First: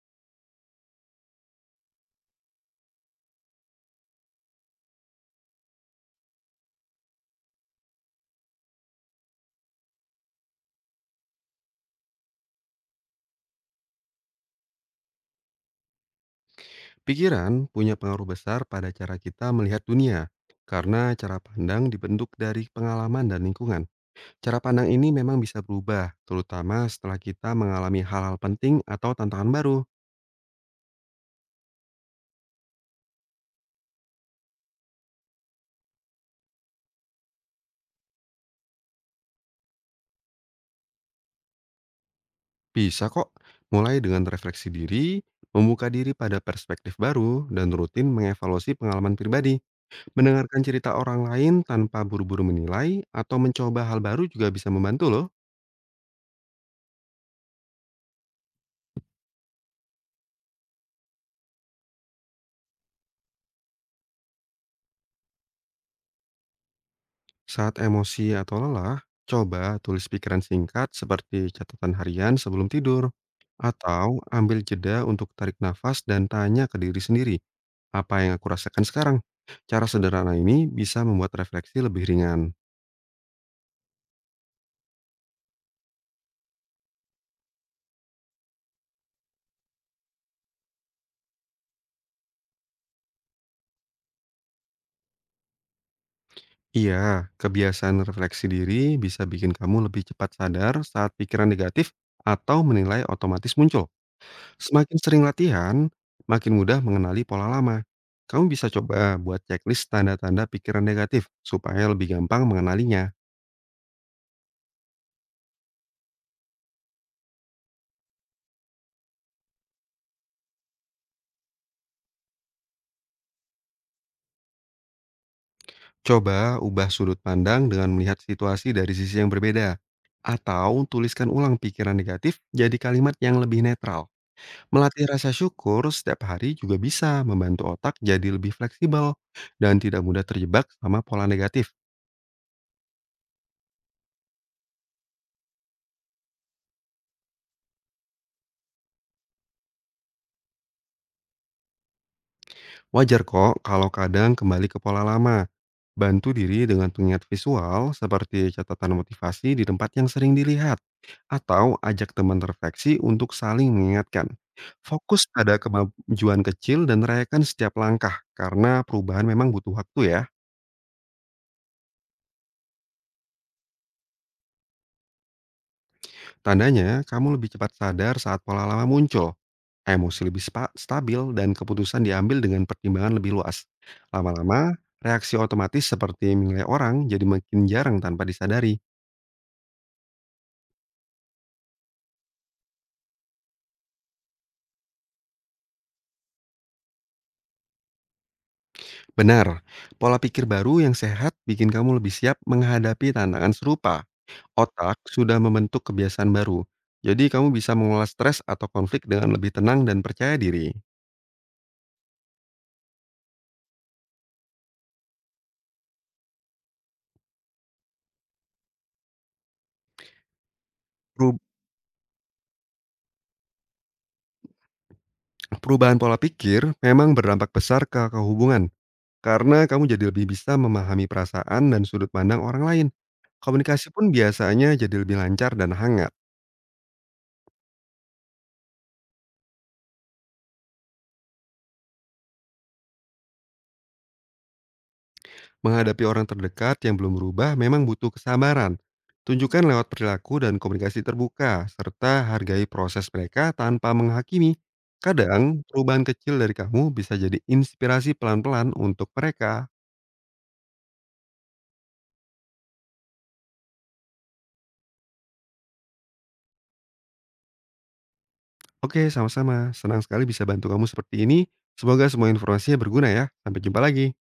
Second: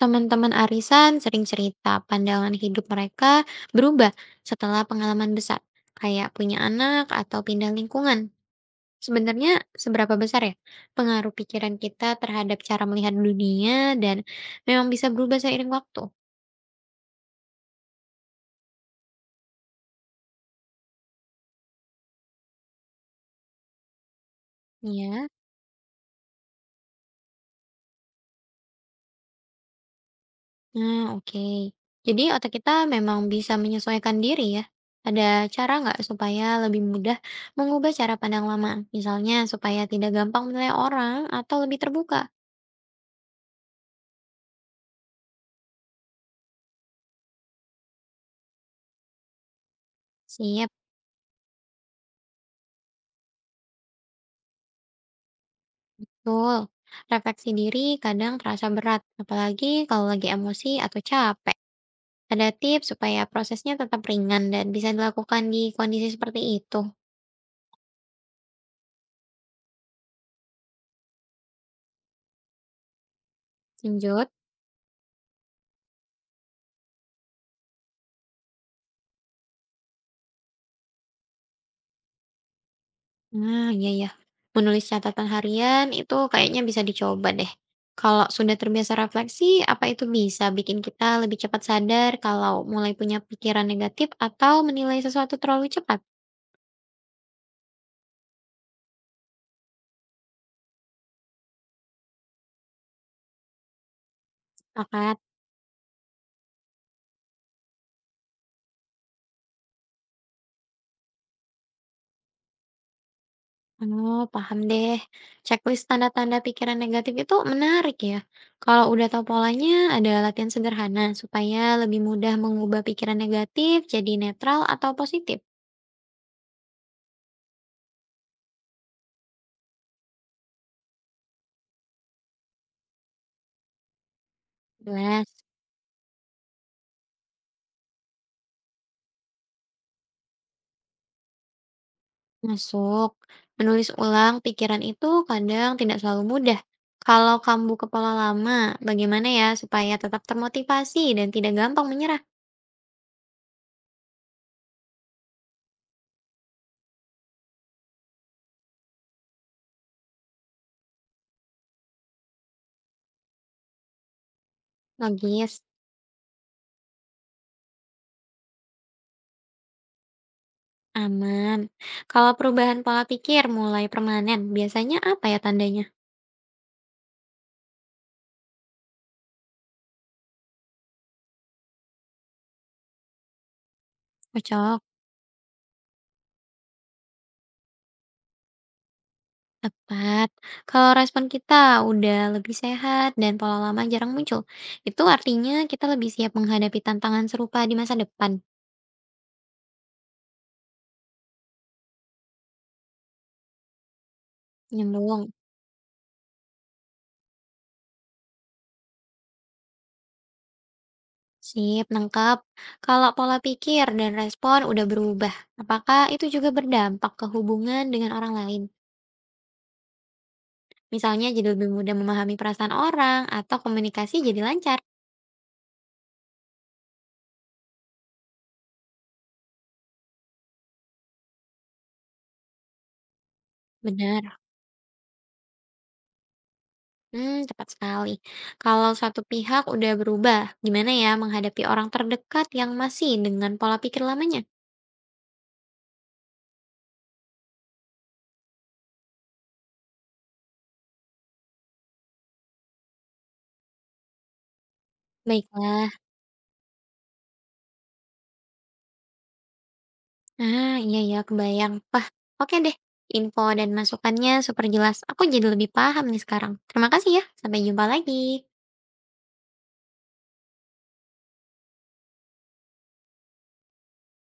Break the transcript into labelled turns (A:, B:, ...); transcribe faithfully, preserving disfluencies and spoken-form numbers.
A: Teman-teman arisan sering cerita pandangan hidup mereka berubah setelah pengalaman besar, kayak punya anak atau pindah lingkungan. Sebenarnya seberapa besar ya pengaruh pikiran kita terhadap cara melihat dunia dan memang bisa berubah seiring waktu?
B: Pikiran punya pengaruh besar pada cara kita melihat dunia, karena cara pandang dibentuk dari pengalaman dan lingkungan. Cara pandang ini
A: Ya,
B: memang bisa berubah, terutama setelah kita mengalami hal-hal penting atau tantangan baru.
A: nah, oke. Jadi otak kita memang bisa menyesuaikan diri ya. Ada cara nggak supaya lebih mudah mengubah cara pandang lama? Misalnya supaya tidak gampang menilai orang atau lebih terbuka.
B: Bisa kok, mulai dengan refleksi diri, membuka diri pada perspektif baru, dan rutin mengevaluasi pengalaman pribadi. Mendengarkan
A: Siap.
B: cerita orang lain tanpa buru-buru menilai atau mencoba hal baru juga bisa membantu loh.
A: Betul, refleksi diri kadang terasa berat, apalagi kalau lagi emosi atau capek. Ada tips supaya prosesnya tetap ringan dan bisa dilakukan di kondisi seperti itu.
B: Saat emosi atau lelah, coba tulis pikiran singkat seperti catatan harian sebelum tidur, atau
A: Lanjut.
B: ambil jeda untuk tarik nafas dan tanya ke diri sendiri, apa yang aku rasakan sekarang? Cara sederhana ini bisa membuat refleksi lebih ringan.
A: Nah, iya ya. Menulis catatan harian itu kayaknya bisa dicoba deh. Kalau sudah terbiasa refleksi, apa itu bisa bikin kita lebih cepat sadar kalau mulai punya pikiran negatif atau menilai sesuatu terlalu cepat?
B: Iya, kebiasaan refleksi diri bisa bikin kamu lebih cepat sadar saat pikiran negatif atau menilai otomatis muncul. Semakin
A: Sepakat.
B: sering latihan, makin mudah mengenali pola lama. Kamu bisa coba buat checklist tanda-tanda pikiran negatif supaya lebih gampang mengenalinya.
A: Oh, paham deh. Checklist tanda-tanda pikiran negatif itu menarik ya. Kalau udah tahu polanya, ada latihan sederhana supaya lebih mudah mengubah pikiran negatif jadi netral atau positif.
B: Coba ubah sudut pandang dengan melihat situasi dari sisi yang berbeda. Atau tuliskan ulang pikiran negatif jadi kalimat yang lebih netral. Melatih rasa
A: Jelas.
B: syukur setiap hari juga bisa membantu otak jadi lebih fleksibel dan tidak mudah terjebak sama pola negatif.
A: Masuk. Menulis ulang pikiran itu kadang tidak selalu mudah. Kalau kamu kepala lama, bagaimana ya supaya tetap termotivasi dan tidak gampang menyerah?
B: Wajar kok kalau kadang kembali ke pola lama. Bantu diri dengan pengingat visual seperti catatan motivasi di tempat yang sering dilihat atau ajak teman refleksi untuk saling mengingatkan. Fokus
A: Logis,
B: pada kemajuan kecil dan rayakan setiap langkah karena perubahan memang butuh waktu ya.
A: aman. Kalau perubahan pola pikir mulai permanen, biasanya apa ya tandanya?
B: Tandanya kamu lebih cepat sadar saat pola lama muncul, emosi lebih spa- stabil dan keputusan diambil dengan pertimbangan lebih luas. Lama-lama
A: Cocok.
B: reaksi otomatis seperti menilai orang jadi makin jarang tanpa disadari.
A: Tepat. Kalau respon kita udah lebih sehat dan pola lama jarang muncul, itu artinya kita lebih siap menghadapi tantangan serupa di masa depan.
B: Benar, pola pikir baru yang sehat bikin kamu lebih siap menghadapi tantangan serupa. Otak
A: Nyambung.
B: sudah membentuk kebiasaan baru, jadi kamu bisa mengelola stres atau konflik dengan lebih tenang dan percaya diri.
A: Sip, nangkap. Kalau pola pikir dan respon udah berubah, apakah itu juga berdampak ke hubungan dengan orang lain? Misalnya
B: Peru-
A: jadi lebih mudah memahami perasaan orang atau komunikasi jadi lancar.
B: Perubahan pola pikir memang berdampak besar ke kehubungan, karena kamu jadi lebih bisa memahami perasaan dan sudut pandang orang lain. Komunikasi pun
A: Benar.
B: biasanya jadi lebih lancar dan hangat.
A: Hmm, tepat sekali. Kalau satu pihak udah berubah, gimana ya menghadapi orang terdekat yang masih dengan pola pikir lamanya?
B: Menghadapi orang terdekat yang belum berubah memang butuh kesabaran. Tunjukkan lewat perilaku dan komunikasi terbuka, serta hargai proses mereka tanpa menghakimi. Kadang,
A: Baiklah.
B: perubahan kecil dari kamu bisa jadi inspirasi pelan-pelan untuk mereka.
A: Ah, iya ya, kebayang. Wah, oke deh. Info dan masukannya super jelas. Aku jadi lebih paham nih sekarang. Terima kasih ya. Sampai jumpa lagi.
B: Oke, sama-sama. Senang sekali bisa bantu kamu seperti ini. Semoga semua informasinya berguna ya. Sampai jumpa lagi.